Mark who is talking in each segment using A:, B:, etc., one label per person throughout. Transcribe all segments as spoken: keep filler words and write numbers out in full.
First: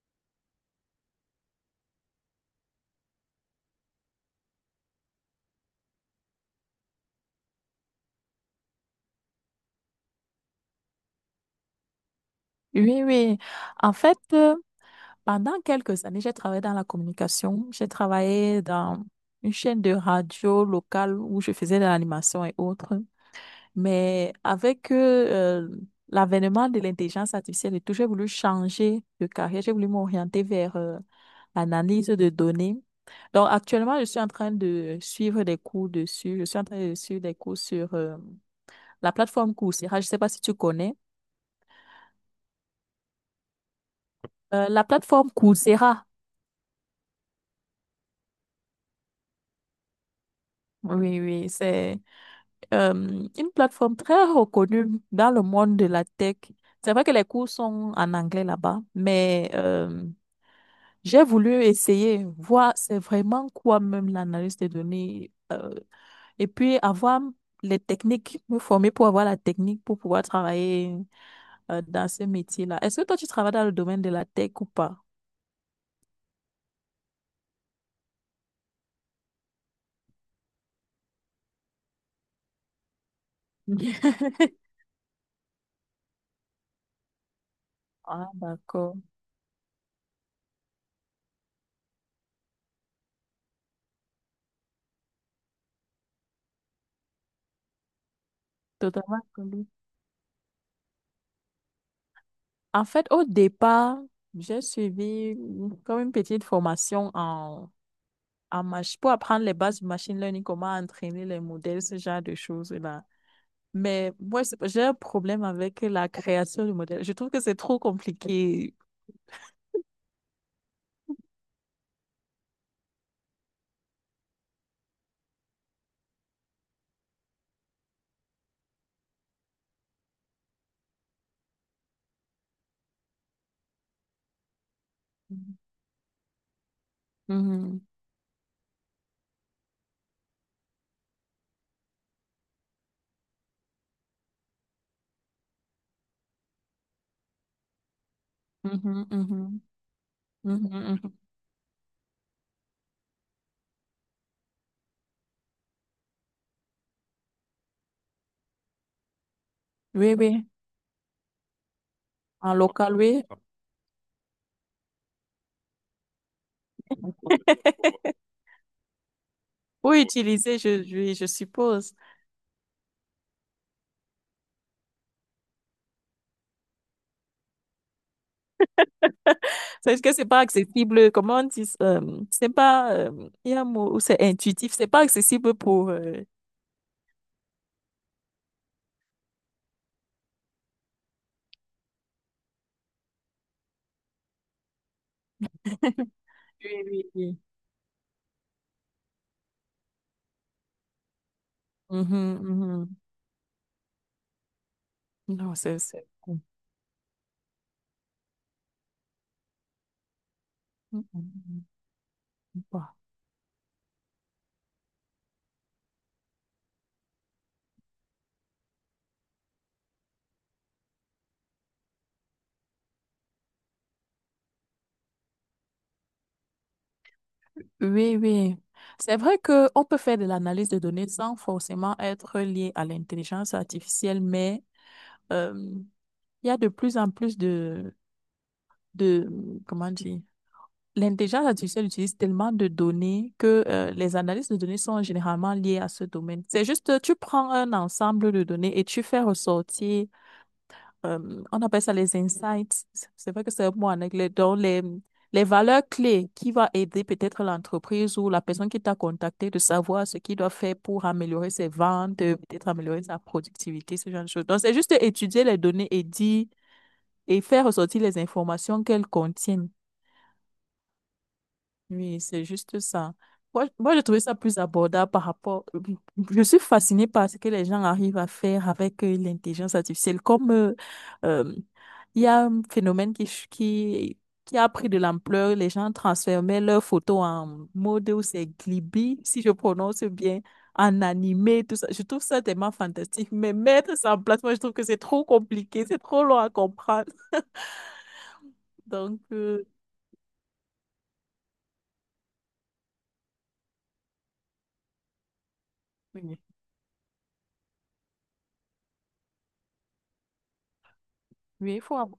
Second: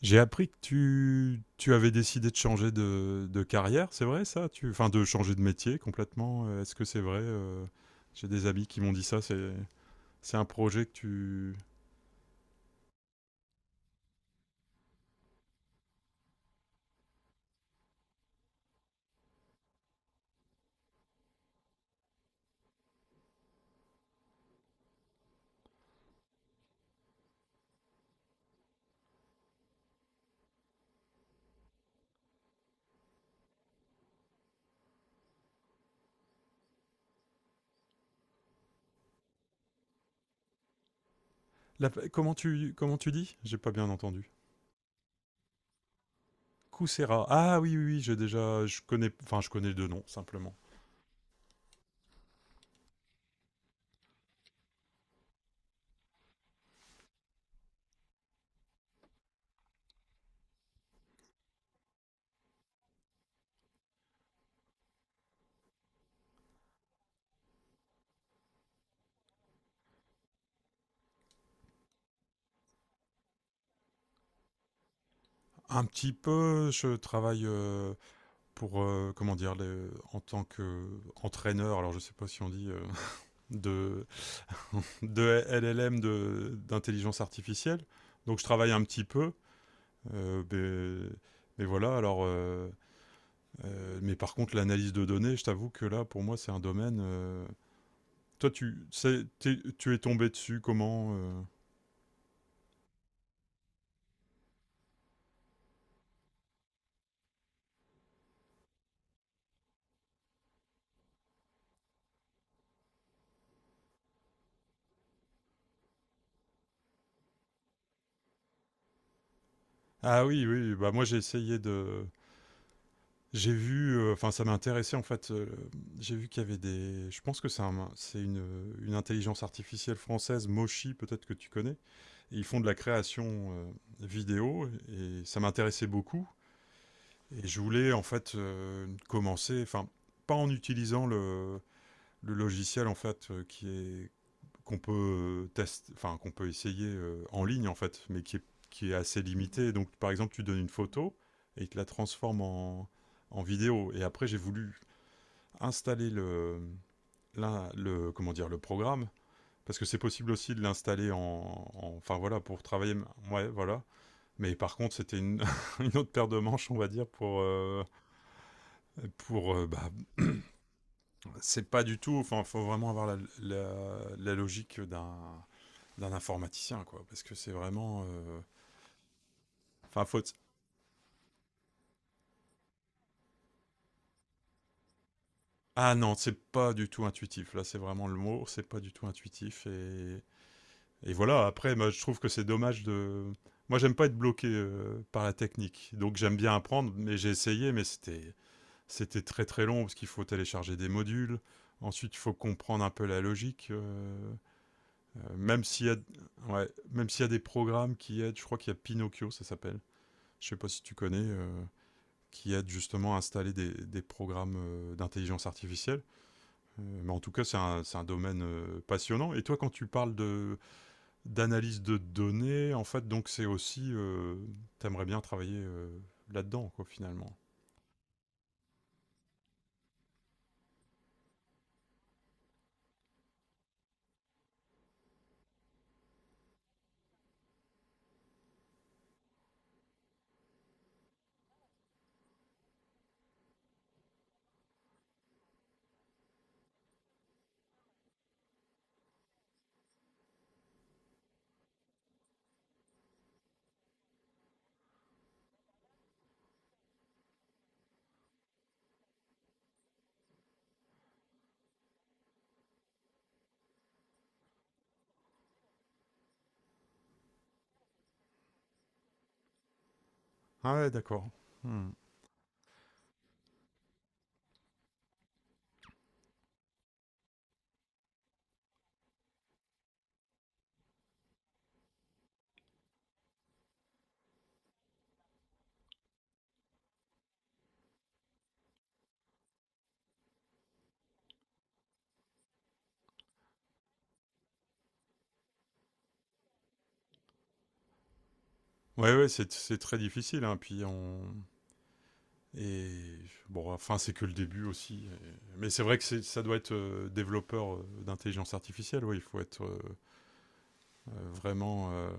A: J'ai appris que tu, tu avais décidé de changer de, de carrière, c'est vrai ça tu, Enfin, de changer de métier complètement. euh, Est-ce que c'est vrai euh, J'ai des amis qui m'ont dit ça. C'est, c'est un projet que tu.
B: Oui, oui. En fait, euh, pendant quelques années, j'ai travaillé dans la communication. J'ai travaillé dans une chaîne de radio locale où je faisais de l'animation et autres. Mais avec euh, euh, l'avènement de l'intelligence artificielle et tout, j'ai voulu changer de carrière. J'ai voulu m'orienter vers euh, l'analyse de données. Donc, actuellement, je suis en train de suivre des cours dessus. Je suis en train de suivre des cours sur euh, la plateforme Coursera. Je ne sais pas si tu connais.
A: La- comment tu comment tu dis J'ai pas bien entendu.
B: Euh, La plateforme Coursera.
A: Coursera. Ah oui, oui, oui, j'ai déjà. Je connais. Enfin, je connais deux noms simplement.
B: Oui, oui, c'est euh, une plateforme très reconnue dans le monde de la tech. C'est vrai que les cours sont en anglais là-bas, mais euh, j'ai voulu essayer, voir c'est vraiment quoi même l'analyse des données, euh, et puis avoir les techniques, me former pour avoir la technique pour pouvoir travailler euh, dans ce métier-là. Est-ce que toi, tu travailles dans le domaine de la tech ou pas?
A: Un petit peu. Je travaille euh, pour euh, comment dire les- en tant que entraîneur. Alors, je sais pas si on dit euh, de de L L M de- d'intelligence artificielle.
B: Ah,
A: Donc je travaille un
B: d'accord.
A: petit peu. euh, mais, mais voilà, alors. euh, euh, mais par contre, l'analyse de données, je t'avoue que là, pour moi, c'est un domaine. euh, Toi, tu,
B: Totalement.
A: c'est- t'es- tu es tombé dessus comment euh.
B: En fait, au départ, j'ai suivi une- comme une petite formation en, en mach- pour apprendre les bases du machine learning, comment entraîner les modèles, ce genre de choses-là. Mais moi, c'est- j'ai un problème avec la création du modèle. Je trouve que c'est trop compliqué.
A: Ah oui, oui, bah moi j'ai essayé de. J'ai vu, euh, enfin ça m'intéressait en fait. euh, j'ai vu qu'il y avait des. Je pense que c'est un- c'est une, une intelligence artificielle française, Moshi, peut-être que tu connais. Ils font de la création euh, vidéo et ça m'intéressait beaucoup. Et je
B: Mhm,
A: voulais en fait euh, commencer, enfin, pas en utilisant le, le logiciel en fait euh, qui est qu'on peut tester, enfin qu'on peut essayer euh, en ligne en fait, mais qui est, qui est
B: mhm,
A: assez
B: mhm,
A: limité. Donc par exemple, tu donnes une
B: mhm,
A: photo
B: mhm.
A: et il te la transforme en, en vidéo. Et après, j'ai voulu installer le, l'in- le comment dire le programme parce que c'est
B: Oui,
A: possible
B: oui,
A: aussi de l'installer en, en- enfin voilà
B: en
A: pour travailler.
B: local, oui.
A: Ouais, voilà. Mais par contre, c'était une, une autre paire de manches, on va dire, pour. euh, pour euh, bah,
B: Pour utiliser, je, je, je
A: c'est pas
B: suppose.
A: du tout. Enfin, il faut vraiment avoir la, la- la logique d'un d'un informaticien, quoi. Parce que c'est vraiment. euh,
B: C'est
A: Enfin, euh,
B: que
A: faut.
B: c'est pas accessible. Comment on dit, euh, c'est pas, euh, il y a un mot où c'est intuitif. C'est pas accessible pour
A: Ah non,
B: euh,
A: c'est pas du tout intuitif. Là, c'est vraiment le mot. C'est pas du tout intuitif. Et, et voilà, après, moi, je trouve que c'est dommage de. Moi, j'aime pas être bloqué euh, par la technique. Donc, j'aime bien
B: Oui,
A: apprendre,
B: oui,
A: mais j'ai
B: oui.
A: essayé, mais c'était. C'était très très long parce qu'il faut télécharger des modules. Ensuite,
B: Mhm,
A: il faut comprendre un
B: mhm.
A: peu la logique. euh, euh,
B: Non,
A: même
B: c'est,
A: s'il y a,
B: c'est…
A: ouais, même s'il y a des programmes qui aident, je crois qu'il y a Pinocchio, ça s'appelle. Je sais pas si tu
B: Mhm,
A: connais, euh,
B: mhm.
A: qui aide
B: Bah.
A: justement à installer des, des programmes euh, d'intelligence artificielle. Euh, mais en tout cas, c'est un, c'est un domaine euh, passionnant. Et toi, quand tu parles de d'analyse de données, en fait, donc c'est aussi, euh, t'aimerais bien travailler euh, là-dedans, quoi, finalement.
B: Oui, oui. C'est vrai qu'on peut faire de l'analyse de données sans forcément être lié à l'intelligence artificielle, mais euh, il y a de plus en plus de, de, comment dire, l'intelligence artificielle utilise tellement de données que euh, les analyses de données sont généralement liées à ce domaine. C'est juste, tu prends un ensemble de données et tu fais ressortir euh, on appelle ça les insights. C'est vrai que c'est un mot en anglais. Donc, les, les valeurs clés qui vont aider peut-être l'entreprise ou la personne qui t'a contacté de savoir ce qu'il doit faire pour améliorer ses ventes, euh, peut-être améliorer sa productivité, ce genre de choses. Donc, c'est juste étudier les données et dire et faire ressortir les informations qu'elles contiennent.
A: Ah ouais, d'accord. Hmm.
B: Oui, c'est juste ça. Moi, moi, j'ai trouvé ça plus abordable par rapport. Je suis fascinée par ce que les gens arrivent à faire avec euh, l'intelligence artificielle. Comme euh, euh, il y a un phénomène qui, ch- qui, qui a pris de l'ampleur, les gens transformaient leurs photos en mode ou c'est Glibi, si je prononce bien, en animé, tout ça. Je trouve ça tellement fantastique. Mais mettre ça en place, moi, je trouve que c'est trop compliqué, c'est trop long à comprendre.
A: Ouais,
B: Donc,
A: ouais, c'est
B: euh,
A: c'est très difficile, hein, puis on. Et bon, enfin, c'est que le début aussi. Et- Mais c'est vrai que c'est-
B: oui,
A: ça doit être euh, développeur euh, d'intelligence artificielle, oui, il faut être euh, euh,
B: oui, il
A: vraiment...
B: faut
A: euh,
B: avoir-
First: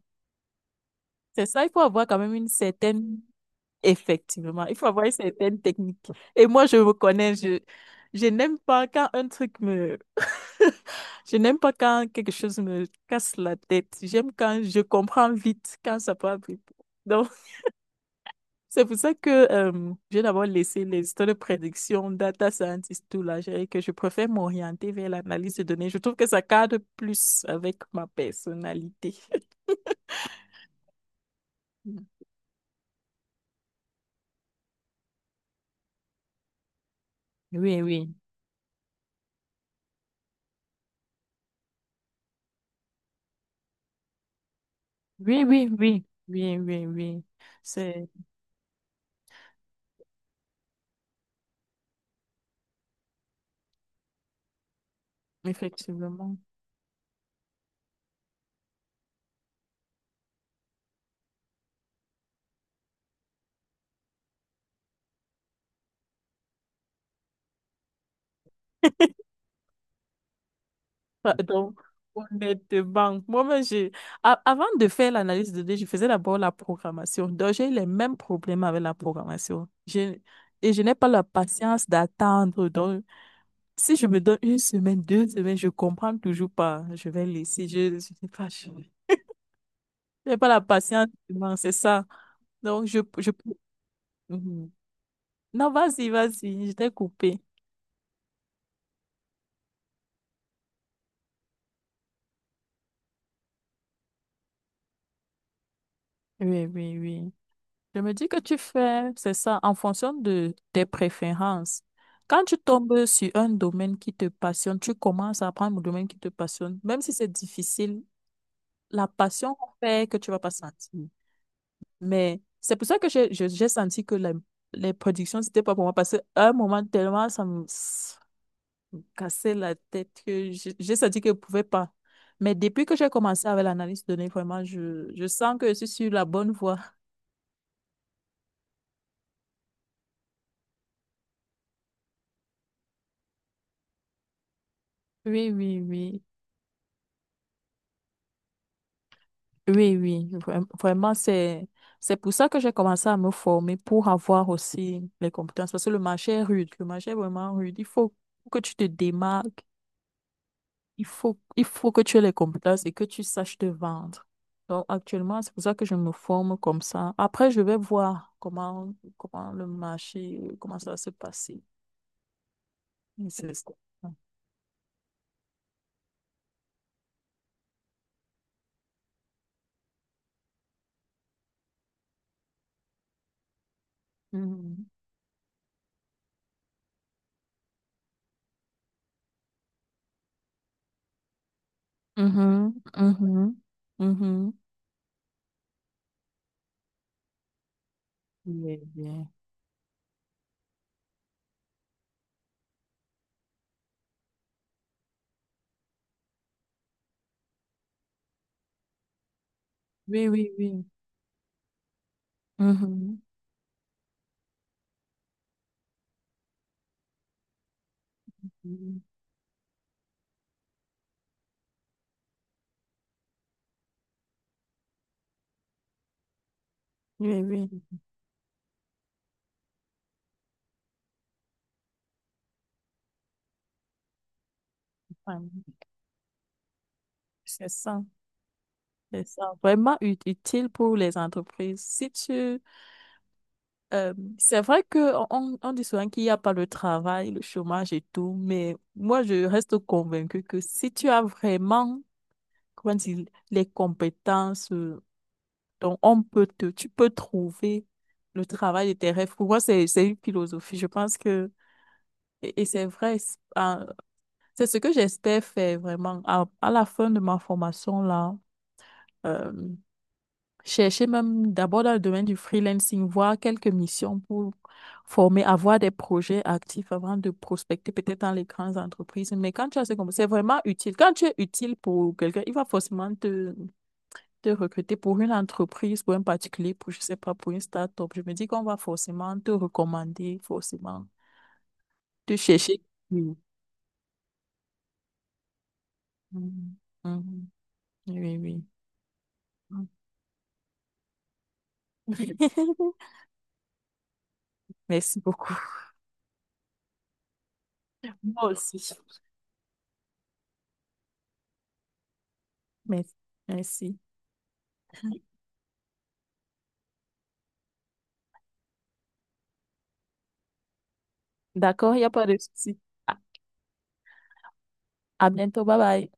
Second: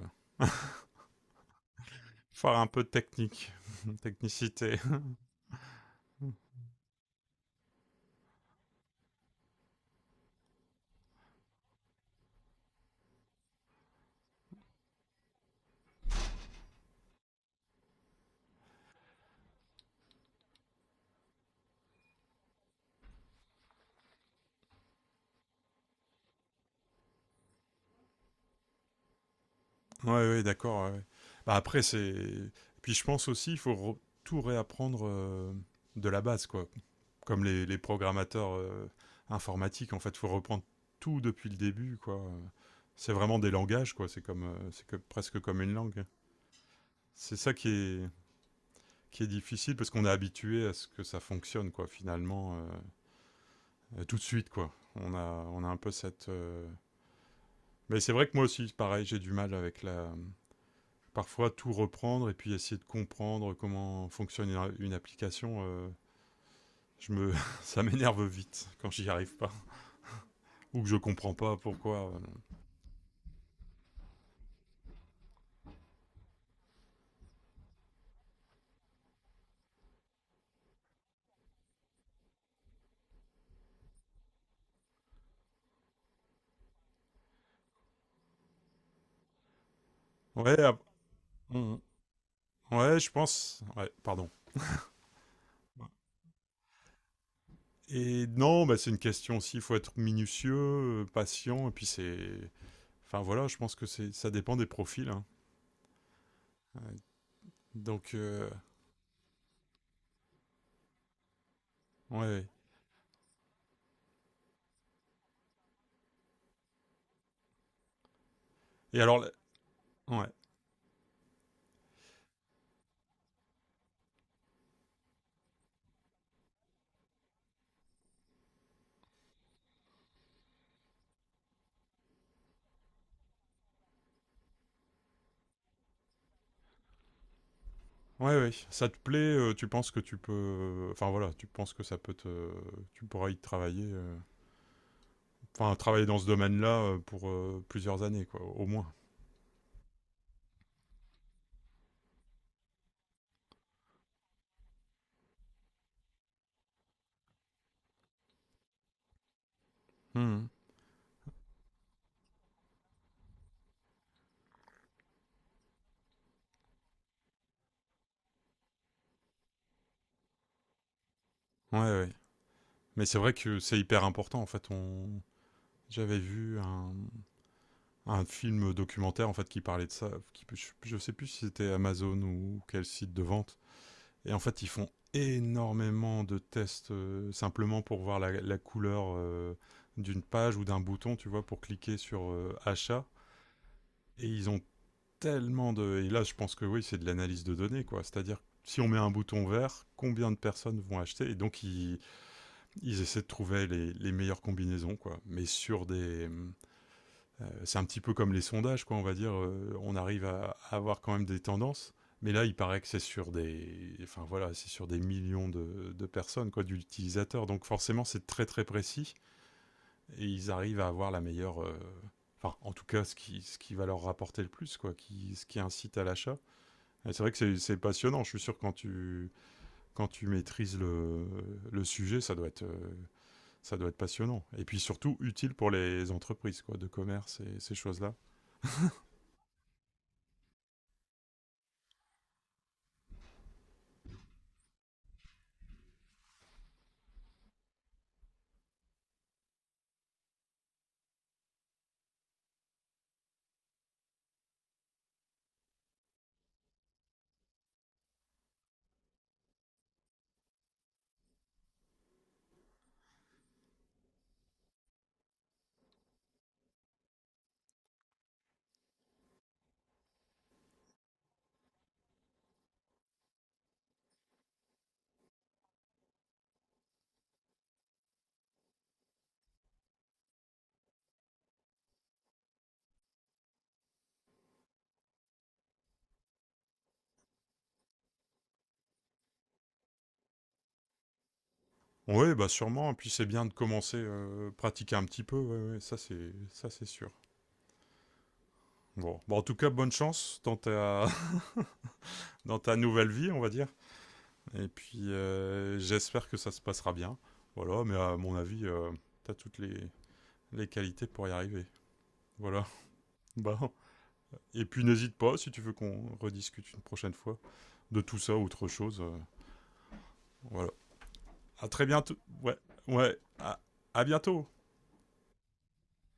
B: c'est ça, il faut avoir quand même une
A: faire un peu de
B: certaine…
A: technique,
B: Effectivement, il
A: technicité.
B: faut avoir certaines techniques. Et moi, je me connais, je, je n'aime pas quand un truc me… Je n'aime pas quand quelque chose me casse la tête. J'aime quand je comprends vite, quand ça peut arriver. Donc, c'est pour ça que euh, j'ai d'abord laissé les histoires de prédiction, data scientist, tout là, j'ai- que je préfère m'orienter vers l'analyse de données. Je trouve que ça cadre plus avec ma personnalité.
A: Ouais, ouais, d'accord. Ouais, ouais. Bah, après, c'est... Puis je pense aussi, il faut re- tout réapprendre euh, de la base, quoi. Comme les, les
B: Oui, oui.
A: programmateurs euh, informatiques, en fait, il faut reprendre tout depuis le début, quoi. C'est vraiment des langages, quoi. C'est comme, euh, c'est que presque
B: Oui,
A: comme
B: oui,
A: une langue.
B: oui. Oui, oui, oui.
A: C'est ça qui est, qui est difficile parce qu'on est habitué à ce que ça fonctionne, quoi. Finalement, euh, tout de suite, quoi. On a, on a un peu cette.
B: Effectivement.
A: Euh... Mais c'est vrai que moi aussi, pareil, j'ai du mal avec la. Parfois, tout reprendre et puis essayer de comprendre comment fonctionne une, une application. Euh... Je me... ça m'énerve vite quand j'y arrive pas ou que je comprends
B: Enfin,
A: pas
B: donc,
A: pourquoi euh,
B: honnêtement, moi-même, j'ai… a- avant de faire l'analyse de données, je faisais d'abord la programmation. Donc, j'ai eu les mêmes problèmes avec la programmation. Je… Et je n'ai pas la patience d'attendre. Donc, si je me donne une semaine, deux semaines, je comprends toujours pas. Je vais laisser. Je je sais pas. Je n'ai pas
A: Ouais,
B: la
A: ap-
B: patience. Vraiment, c'est
A: on-
B: ça. Donc, je…
A: ouais, je
B: je…
A: pense. Ouais, pardon.
B: Mhm. Non, vas-y, vas-y. Je t'ai coupé.
A: Et non, bah, c'est une question aussi. Il faut être minutieux, euh, patient, et puis c'est. Enfin voilà, je pense que c'est, ça dépend des profils, hein.
B: Oui,
A: Ouais.
B: oui, oui. Je
A: Donc
B: me dis que
A: euh,
B: tu fais, c'est ça, en fonction de tes préférences.
A: ouais.
B: Quand
A: Ouais.
B: tu tombes sur un domaine qui te passionne, tu commences à apprendre le domaine qui te passionne. Même si c'est difficile,
A: Et
B: la
A: alors, la-
B: passion fait que
A: ouais,
B: tu vas pas sentir. Mais c'est pour ça que j'ai je- j'ai senti que la- les productions, c'était pas pour moi. Parce qu'à un moment, tellement ça me s- cassait la tête que j'ai j'ai senti que je pouvais pas. Mais depuis que j'ai commencé avec l'analyse de données, vraiment, je, je sens que je suis sur la bonne voie.
A: ouais, ouais. Ça te plaît euh, Tu penses que tu peux. Enfin voilà, tu penses que ça peut te. Tu pourras y travailler. euh,
B: Oui,
A: Enfin,
B: oui,
A: travailler dans
B: oui.
A: ce domaine-là euh, pour euh, plusieurs années, quoi, au moins.
B: Oui, oui, vraim- vraiment, c'est, c'est pour ça que j'ai commencé à me former pour avoir aussi les compétences, parce que le marché est rude, le marché est vraiment rude. Il faut que tu te démarques,
A: Mhm.
B: il faut, il faut que tu aies les compétences et que tu saches te vendre. Donc, actuellement, c'est pour ça que je me forme comme ça. Après, je vais voir comment, comment le marché, comment ça va se passer.
A: Ouais, ouais. Mais c'est
B: Et
A: vrai
B: c'est
A: que
B: ça.
A: c'est hyper important. En fait, on. J'avais vu un, un film documentaire en fait qui parlait de ça. Qui, je, je sais plus si c'était Amazon ou quel site de vente. Et en fait, ils font
B: Mhm.
A: énormément de tests euh, simplement pour voir la, la couleur euh, d'une page ou d'un bouton, tu vois, pour cliquer sur euh,
B: Mhm,
A: achat.
B: mhm,
A: Et ils
B: mhm.
A: ont tellement de. Et là, je pense que oui, c'est de l'analyse de données, quoi. C'est-à-dire,
B: Oui,
A: si on met un bouton vert, combien de personnes vont acheter. Et donc, ils, ils essaient de trouver les, les meilleures combinaisons, quoi. Mais sur des, c'est un petit peu comme les sondages, quoi, on va dire. euh, on arrive
B: oui, oui,
A: à,
B: oui.
A: à
B: Oui.
A: avoir quand même des tendances. Mais là, il paraît que c'est
B: Mhm.
A: sur des, enfin voilà, c'est sur des millions de, de personnes, quoi, d'utilisateurs. Donc forcément, c'est très très
B: Mhm.
A: précis et ils arrivent à avoir la meilleure, euh, enfin en tout cas, ce qui, ce qui va leur rapporter le plus, quoi, qui, ce qui incite à l'achat. Et c'est vrai que
B: Oui,
A: c'est-
B: oui.
A: c'est passionnant. Je suis sûr que quand tu, quand tu maîtrises le, le sujet, ça doit être, euh, ça doit être passionnant. Et puis surtout
B: Ouais,
A: utile pour les entreprises, quoi, de commerce et
B: c'est
A: ces
B: ça,
A: choses-là.
B: c'est ça. Vraiment ut- utile pour les entreprises. Si tu, euh, c'est vrai que on, on on dit souvent qu'il n'y a pas le travail, le chômage et tout, mais moi je reste convaincue que si tu as vraiment, comment dire, les compétences, euh, donc on peut te, tu peux trouver le travail de tes rêves. Pour moi, c'est, c'est une philosophie. Je pense que, et, et c'est vrai, c'est euh, c'est ce que j'espère faire vraiment à, à la fin de ma formation là. Euh, chercher même d'abord dans le domaine du freelancing, voir quelques missions pour former, avoir des projets actifs avant de prospecter peut-être dans les grandes entreprises. Mais quand tu as ce compétences, c'est vraiment utile. Quand tu es utile pour quelqu'un, il va forcément te, te recruter pour une entreprise, pour un particulier, pour, je sais pas, pour une start-up. Je me dis qu'on va forcément te recommander, forcément
A: Ouais,
B: te
A: bah
B: chercher.
A: sûrement, et puis c'est
B: Oui.
A: bien de commencer, heu, pratiquer un petit peu, ouais, ouais, ça c'est ça
B: Mhm.
A: c'est sûr.
B: Mhm. Oui, oui.
A: Bon, bon en tout cas bonne chance dans ta dans ta nouvelle vie, on va dire, et puis,
B: Merci beaucoup.
A: heu, j'espère que ça se passera bien. Voilà, mais à mon
B: Moi
A: avis, heu,
B: aussi.
A: tu as toutes les les qualités pour y arriver. Voilà.
B: Merci.
A: Bon
B: Merci.
A: et puis n'hésite pas si tu veux qu'on rediscute une prochaine fois de tout ça ou autre chose, heu, voilà. À très
B: D'accord, il n'y a
A: bientôt
B: pas de
A: ouais,
B: souci.
A: ouais,
B: À
A: à à bientôt!
B: à bientôt, bye bye.